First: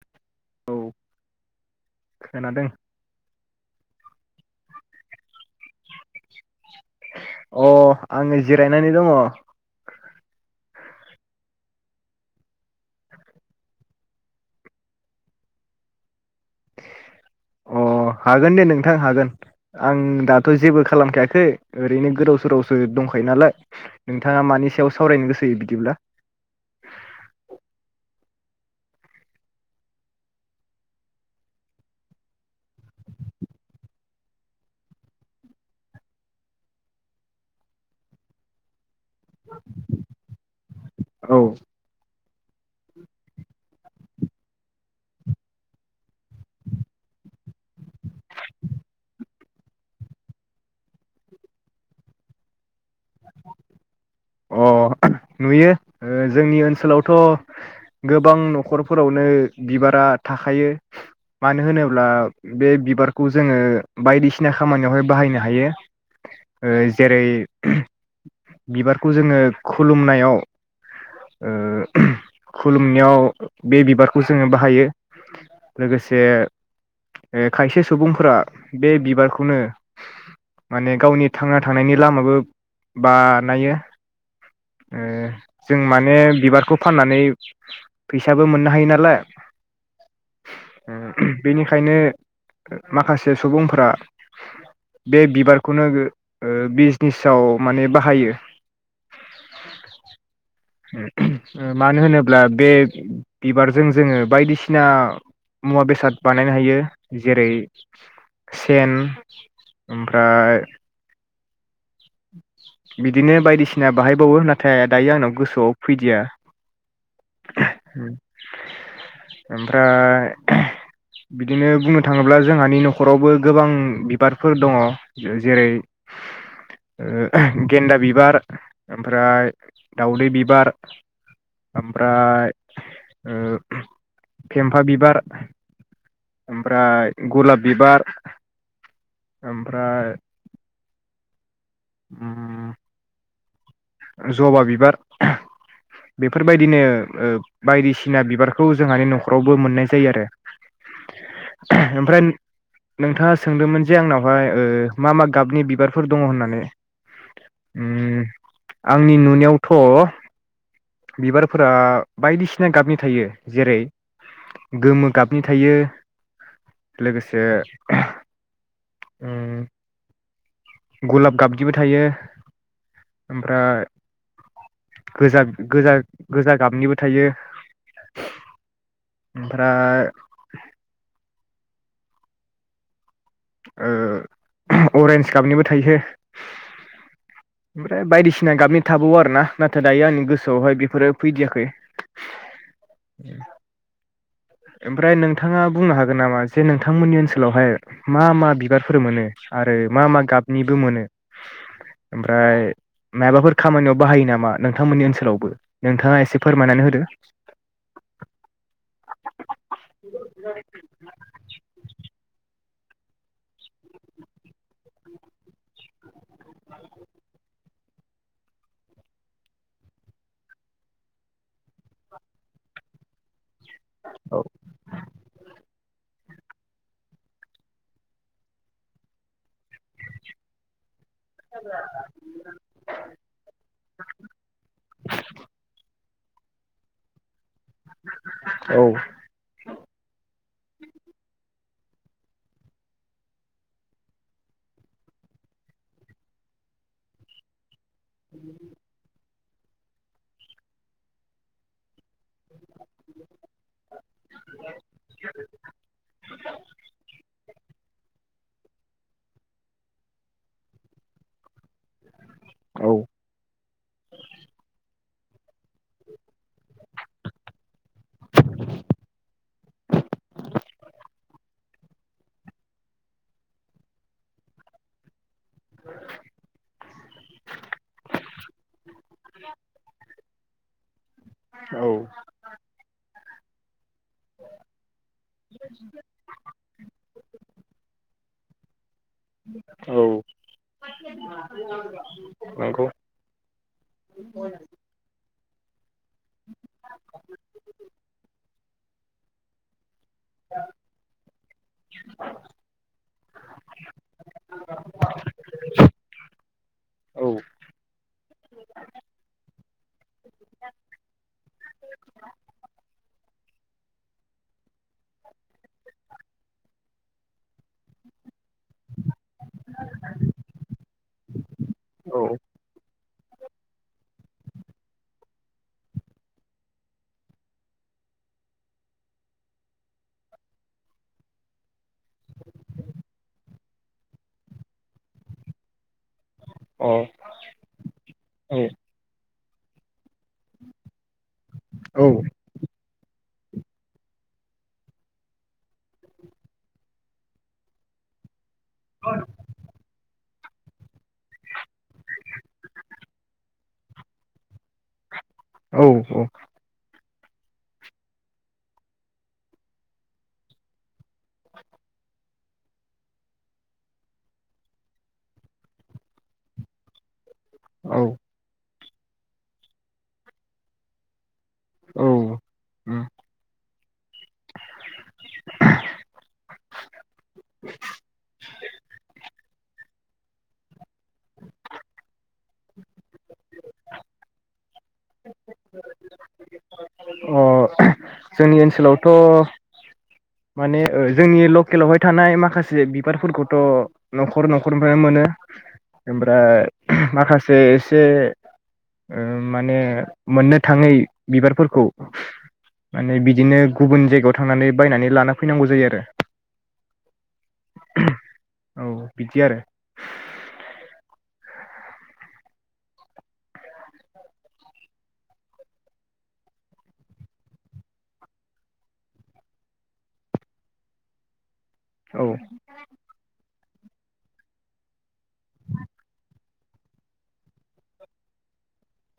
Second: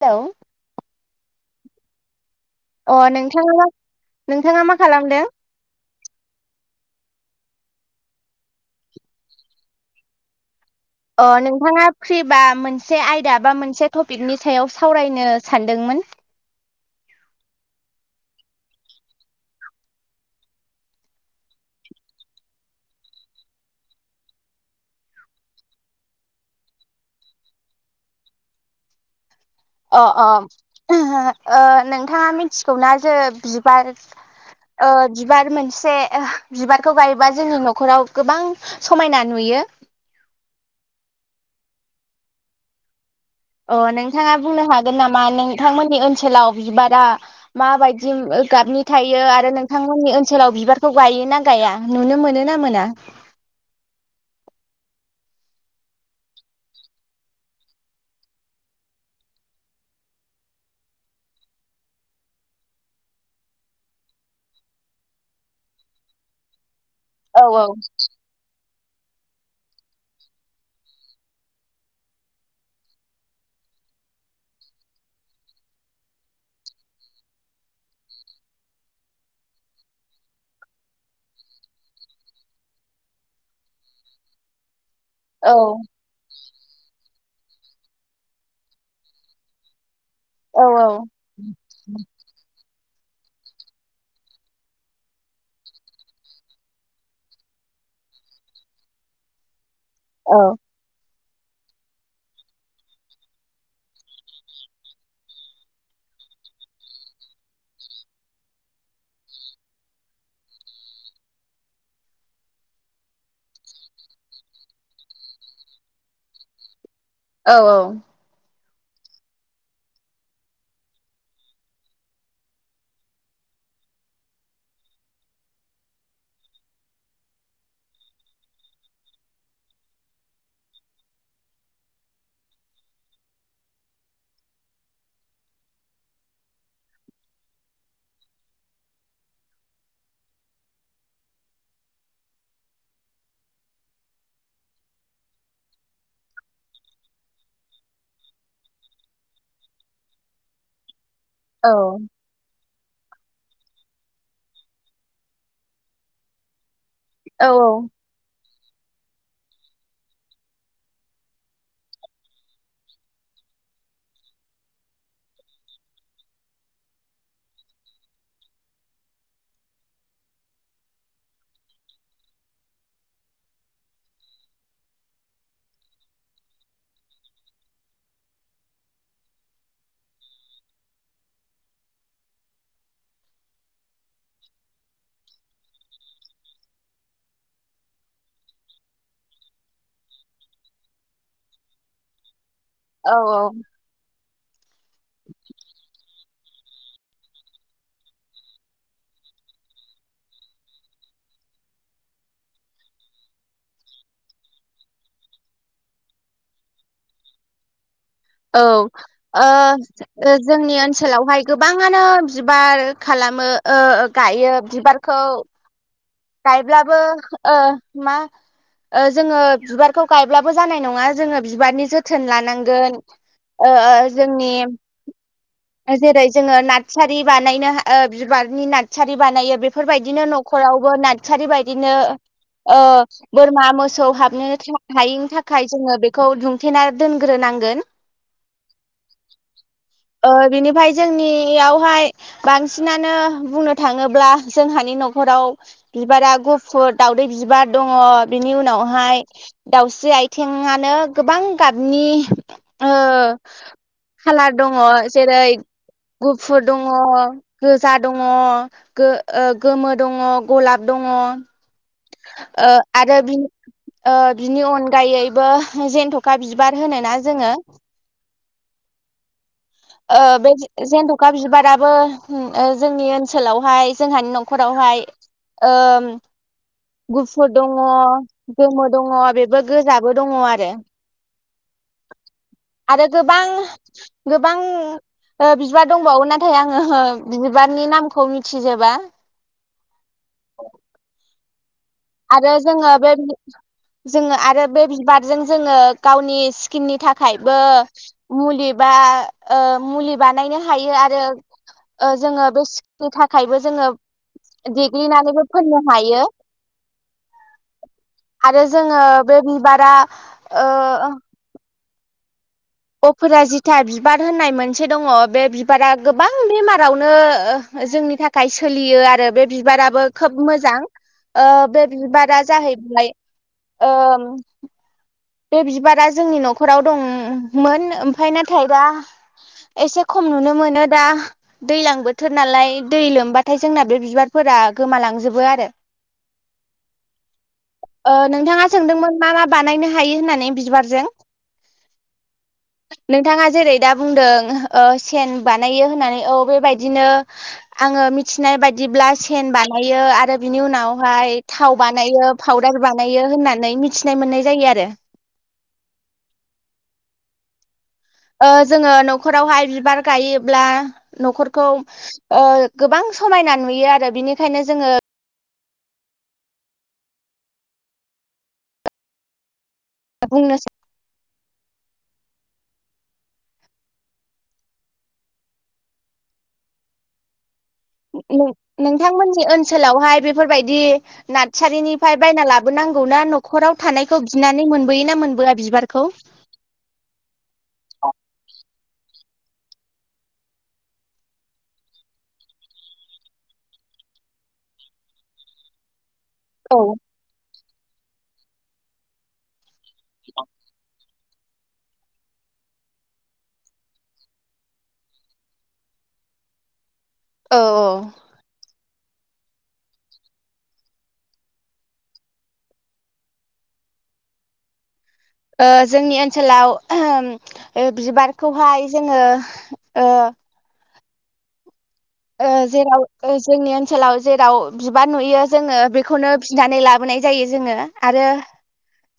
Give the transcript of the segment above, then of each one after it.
लौ [unintelligible] अ नोंथाङा नोंथाङा मा खालामदों? अ आङो जिरायनानै दङ। अ नोंथाङा फ्रिबा मोनसे आयदा बा मोनसे टपिकनि सायाव सावरायनो सानदोंमोन अ हागोन दे नोंथां हागोन। आं दाथ जेबो खालामखायाखै ओरैनो गोदाव सोरावसो दंखायो नालाय नोंथाङा मानि सायाव सावरायनो गोसो बिदिब्ला अ अ ओ नोंथाङा मिथिगौना? जे बिबार ओ बिबार मोनसे बिबारखौ गायोबा जोंनि नखराव गोबां समायना नुयो। औ। अ नोंथाङा बुंनो हागोन नामा नोंथांमोननि ओनसोलाव बिबारा माबायदि गाबनि थायो आरो नोंथांमोननि ओनसोलाव बिबारखौ गायो ना गाया? नुनो मोनो ना मोना? अ नुयो ओ जोंनि ओनसोलावथ' गोबां नखरफोरावनो बिबारा थाखायो ।मानो होनोब्ला बे बिबारखौ जोंङो बायदिसिना खामानियावहाय बाहायनो हायो ओ जेरै औ औ बिबार खौ जोङो खुलुमनायाव ओ खुलुमनायाव बे बिबारखौ जोङो बाहायो । लोगोसे खायसे सुबुंफोरा बे बिबारखौनो माने गावनि थांना थानायनि लामाबो बानायो ओ जों माने बिबारखौ फाननानै फैसाबो मोननो हायो नालाय औ औ। बेनिखायनो माखासे सुबुंफोरा बे बिबारखौनो ओ बिजनेसाव माने बाहायो। औ। मानो होनोब्ला बे बिबारजों जोङो बायदिसिना मुवा बेसाद बानायनो हायो। जेरै सेन ओमफ्राय बिदिनो बायदिसिना बाहायबावो नाथाय दायो आंनाव गोसोआव फैदिया। औ औ। ओमफ्राय बिदिनो बुंनो थाङोब्ला जोंहानि नखरावबो गोबां बिबारफोर दङ । जेरै ओ गेन्दा बिबार, आमफ्राय दाउदै बिबार, आमफ्राय ओ फेम्फा बिबार, आमफ्राय गलाब बिबार, आमफ्राय उम जबा बिबार बेफोरबायदिनो ओ बायदिसिना बिबारखौ जोंहानि नखरावबो मोननाय जायो आरो। औ ओमफ्राय नोंथाङा सोंदोंमोन जे आंनावहाय ओ मा मा गाबनि बिबारफोर दङ होननानै। औ उम आंनि नुनायावथ बिबारफोरा बायदिसिना गाबनि थायो जेरै गोमो गाबनि थायो लोगोसे उम गलाब गाबनिबो थायो ओमफ्राय गोजा-गोजा-गोजा गाबनिबो थायो ओमफ्राय ओ अरेन्ज गाबनिबो थायो। ओमफ्राय बायदिसिना गाबनि थाबावो आरो ना नाथाय दायो आंनि गोसोआवहाय बेफोरो फैदियाखै। औ औ। ओमफ्राय नोंथांआ बुंनो हागोन नामा? जे नोंथांमोननि ओनसोलावहाय मा मा बिबारफोर मोनो आरो मा मा गाबनिबो मोनो ओमफ्राय माबाफोर खामानियाव बाहायो नामा नोंथांमोननि ओनसोलावबो नोंथांआ एसे फोरमायनानै होदो। औ ओ जोंनि ओनसोलावहाय गोबांआनो बिबार खालामो ओ गायो बिबारखौ गायब्लाबो ओ मा ओ जोंङो बिबारखौ गायब्लाबो जानाय नंङा जोंङो बिबारनि जोथोन लानांगोन। [inaudible] ओ ओ औ जोंनि जेरै जोंङो नारसारि ओ बानायनो बिबारनि नारसारि बानायो बे बेफोरबायदिनो नखरावबो नारसारि बायदिनो ओ बोरमा मोसौ हाबनो हायिनि थाखाय जोंङो बे खौ दुंथेना दोन दोनग्रो नांगोन। औ ओ बिनिफ्राय जोंनियावहाय बांसिनानो बुंनो थांङोब्ला जोंहानि नखराव बिबारा गुफुर दावदै बिबार दंङ बिनि उनावहाय दाउस्रि आयथिंआनो गोबां गाबनि ओ खालार दङ। जेरै गुफुर दंङ गोजा दं। दंङ गो-गोमो दंङ गलाब दंङ। ओ आरो बिनि ओ बिनि अनगायै बो जेनथखा बिबार होनोना जोंङो। ओ बे जेनथखा बिबाराबो ओ जोंनि ओनसोलावहाय जोंहानि नखरावहाय ओम गुफुर दंङ गोमो दंङ बेबो गोजाबो दंङ आरो औ आरो गोबां [inaudible] गोबां बिबार दंबावो नाथाय आंङो बिबारनि नामखौ मि थिजोबा। औ। [inaudible] आरो नंगौ जोङो बे जोङो आरो बे बिबारजों जोङो गावनि स्किननि थाखायबो मुलि बा ओ मुलि बानायनो हायो आरो जोङो बे सकिनि थाखायबो जोङो देग्लिनानैबो फोननो हायो औ आरो जोङो बे बिबारा अप जिथा बिबार होननाय मोनसे दङ बे बिबारा गोबां बेमारावनो जोंनि थाखाय सोलियो आरो बे बिबाराबो खोब मोजां बे बिबारा जाहैबायबाय ओ बे बिबारा जोंनि नखराव दंमोन ओमफाय नाथाय दा एसे खम नुनो मोनो दा दैज्लां बोथोर नालाय दै लोमबाथाय जोंना बे बिबारफोरा गोमालांजोबो आरो अ औ औ [inaudible] नोंथाङा सोंदोंमोन मा मा बानायनो हायो होननानै बिबारजों औ नोंथाङा जेरै दा बुंदों सेन बानायो होननानै औ बेबायदिनो आङो मिथि फिनाय बायदिब्ला सेन बानायो आरो बिनि उनावहाय थाव बानायो पावदार बानायो होननानै मिथिनाय मोननाय जायो आरो औ औ ओ जोङो नखरावहाय बिबार गायोब्ला नखरखौ ओ गोबां समायना नुयो आरो बिनिखायनो जोङो औ [unintelligible] बुंनोसै औ [unintelligible] नोंथांमोननि ओनसोलावहाय बेफोरबायदि नारसारिनिफ्राय बायना लाबोनांगौ ना नखराव थानायखौ बिनानै मोनबोयो ना मोनबोआ बिबारखौ अ जोंनि ओनसोलावथ माने जोंनि लकेलावहाय थानाय माखासे बिबारफोरखौथ नखर नखरनिफ्रायनो मोनो ओमफ्राय औ माखासे एसे उम माने मोननो थाङै बिबारफोरफोरखौ खौ माने बिदिनो गुबुन जायगायाव थांनानै बायनानै लाना फैनांगौ जायो आरो औ औ औ बिदि आरो ओ जोंनि ओनसोलाव बिबारखौहाय जोङो औ ओ जेराव जोंनि ओनसोलाव जेराव बिबार नुयो जोङो बेखौनो बिनानै लाबोनाय जायो जोङो आरो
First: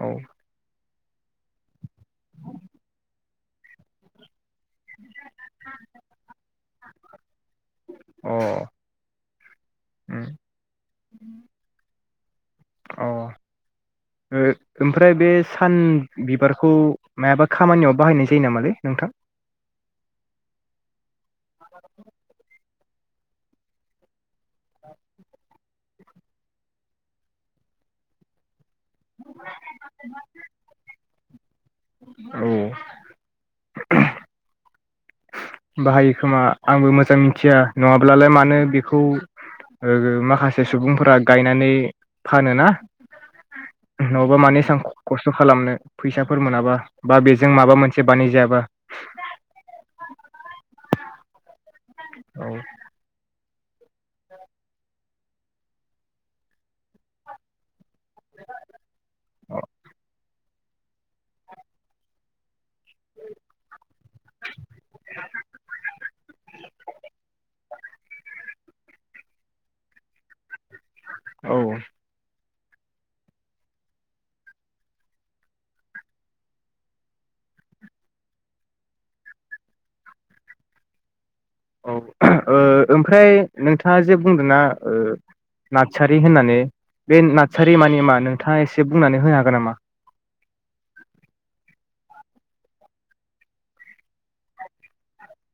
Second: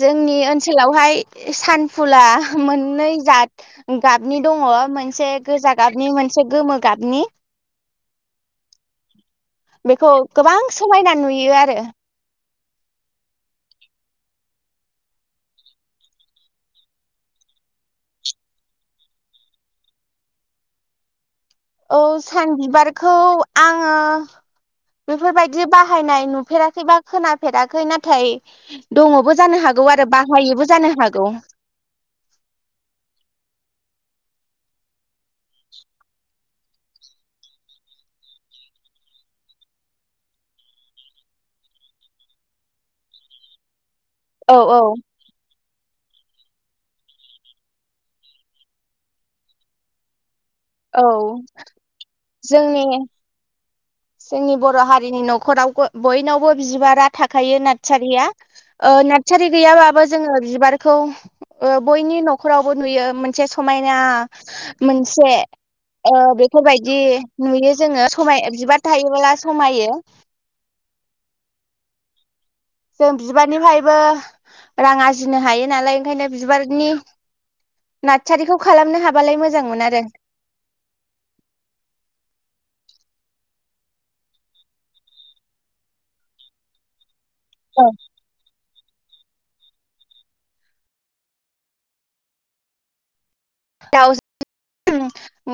औ जोंनि ओनसोलावहाय सानफुला मोननै जाद गाबनि दङ मोनसे गोजा गाबनि मोनसे गोमो गाबनि। अ। बेखौ गोबां समायना नुयो आरो अ ओ ओमफ्राय बे सान बिबारखौ मायाबा खामानियाव बाहायनाय जायो नामालै नोंथां औ सान बिबार खौ आङो बेफोरबायदि बाहायनाय नुफेराखै बा खोनाफेराखै नाथाय दङबो जानो हागौ आरो बाहायोबो जानो हागौ। औ। बाहायो खोमा आंबो मोजां मिथिया नङाब्लालाय मानो बेखौ माखासे सुबुंफोरा गायनानै फानो ना नङाबा औ मानो एसां खस्थ खालामनो। फैसाफोर मोनाबा बा बेजों माबा मोनसे बानायजायाबा औ। औ जोंनि जोंनि बर हारिनि नख'राव बयनावबो बिबारा थाखायो नाथाय नारसारिया नारसारि गैयाबाबो जोङो बिबारखौ ओ बयनि नख'रावबो नुयो मोनसे समायना ना मोनसे ओ बेफोरबायदि नुयो जोङो समाय बिबार नुबोला समायो औ। जों बिबारनिफ्रायबो रां आरजिनो हायो नालाय ओंखायनो बिबारनि नारसारिखौ खालामनो हाबालाय मोजांमोन आरो औ ओ ओमफ्राय नोंथाङा जे बुंदों ना नादसारि होननानै बे नादसारि औ मानि मा नोंथाङा एसे जे बुंनानै होनो हागोन नामा? दाउ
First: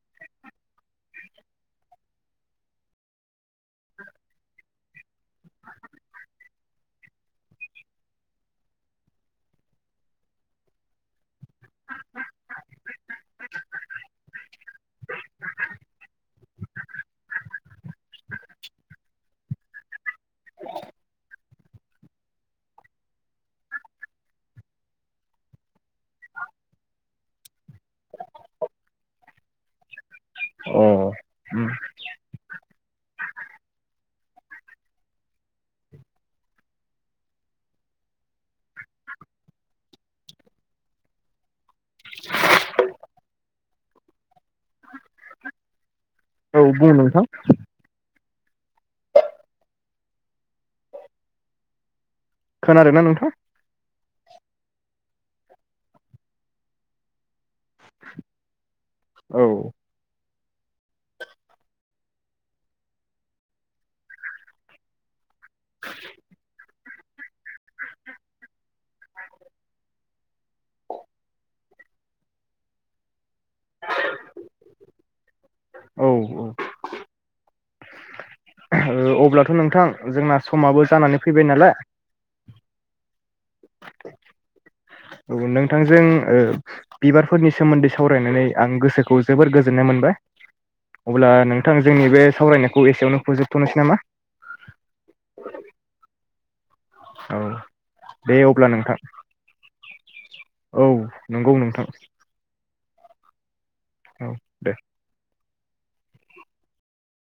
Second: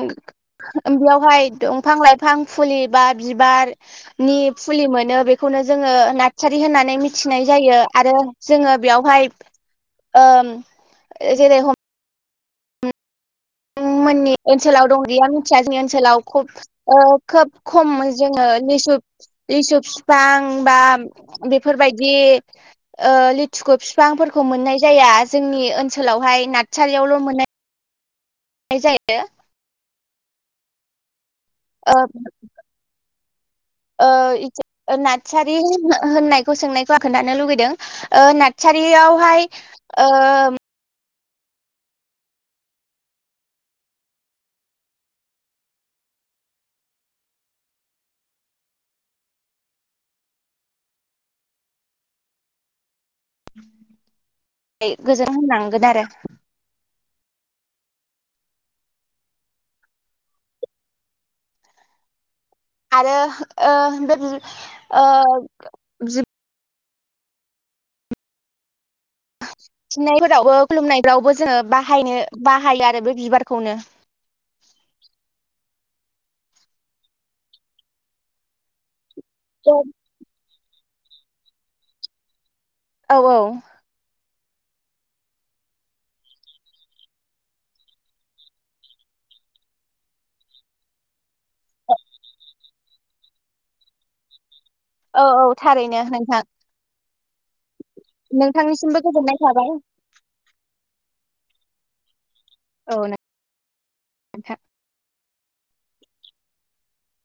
[inaudible] बेयावहाय दंफां लाइफां फुलि बा बिबारनि फुलि मोनो बेखौनो जोङो नादसारि होननानै मिथिनाय जायो आरो जोङो बेयावहाय ओ जेरै हम नोंथां मोननि ओनसोलाव दं गैया मिथिया जोंनि ओनसोलाव खब ओ खोब खम जोङो लिसु लिसु फिफां बा बेफोरबायदि ओ लिथुखु फिफांफोरखौ मोननाय जाया जोंनि ओनसोलावहाय नारसाारियावल' मोननाय नाय जायो अह। ओं। ओ नादसारि होननायखौ सोंनायखौ आं खोन्थानो लुगैदों नादसारियावहाय औ बुं नोंथां। खोनादों ना नोंथां गोजोन होनलांगोन आरो। औ। आरो ओह ओह जिब फिननायफोरावबो खुलुमनायफोरावबो जोङो बाहायनो बाहायो आरो बे बिबारखौनो [inaudible] औ औ। ओ अब ब्लाथ औ नोंथां जोंना समाबो जानानै फैबाय नालाय औ औ औ नोंथांजों ओ बिबारफोरनि सोमोन्दै सावरायनानै आं गोसोखौ जोबोर गोजोननाय मोनबाय अब्ला नोंथां जोंनि बे सावरायनायखौ एसेयावनो फोजोबथनोसै नामा? औ थारैनो नोंथां औ दे अब्ला नोंथां नोंथांनिसिमबो गोजोननाय थाबाय। औ नंगौ नोंथां। औ नों औ दे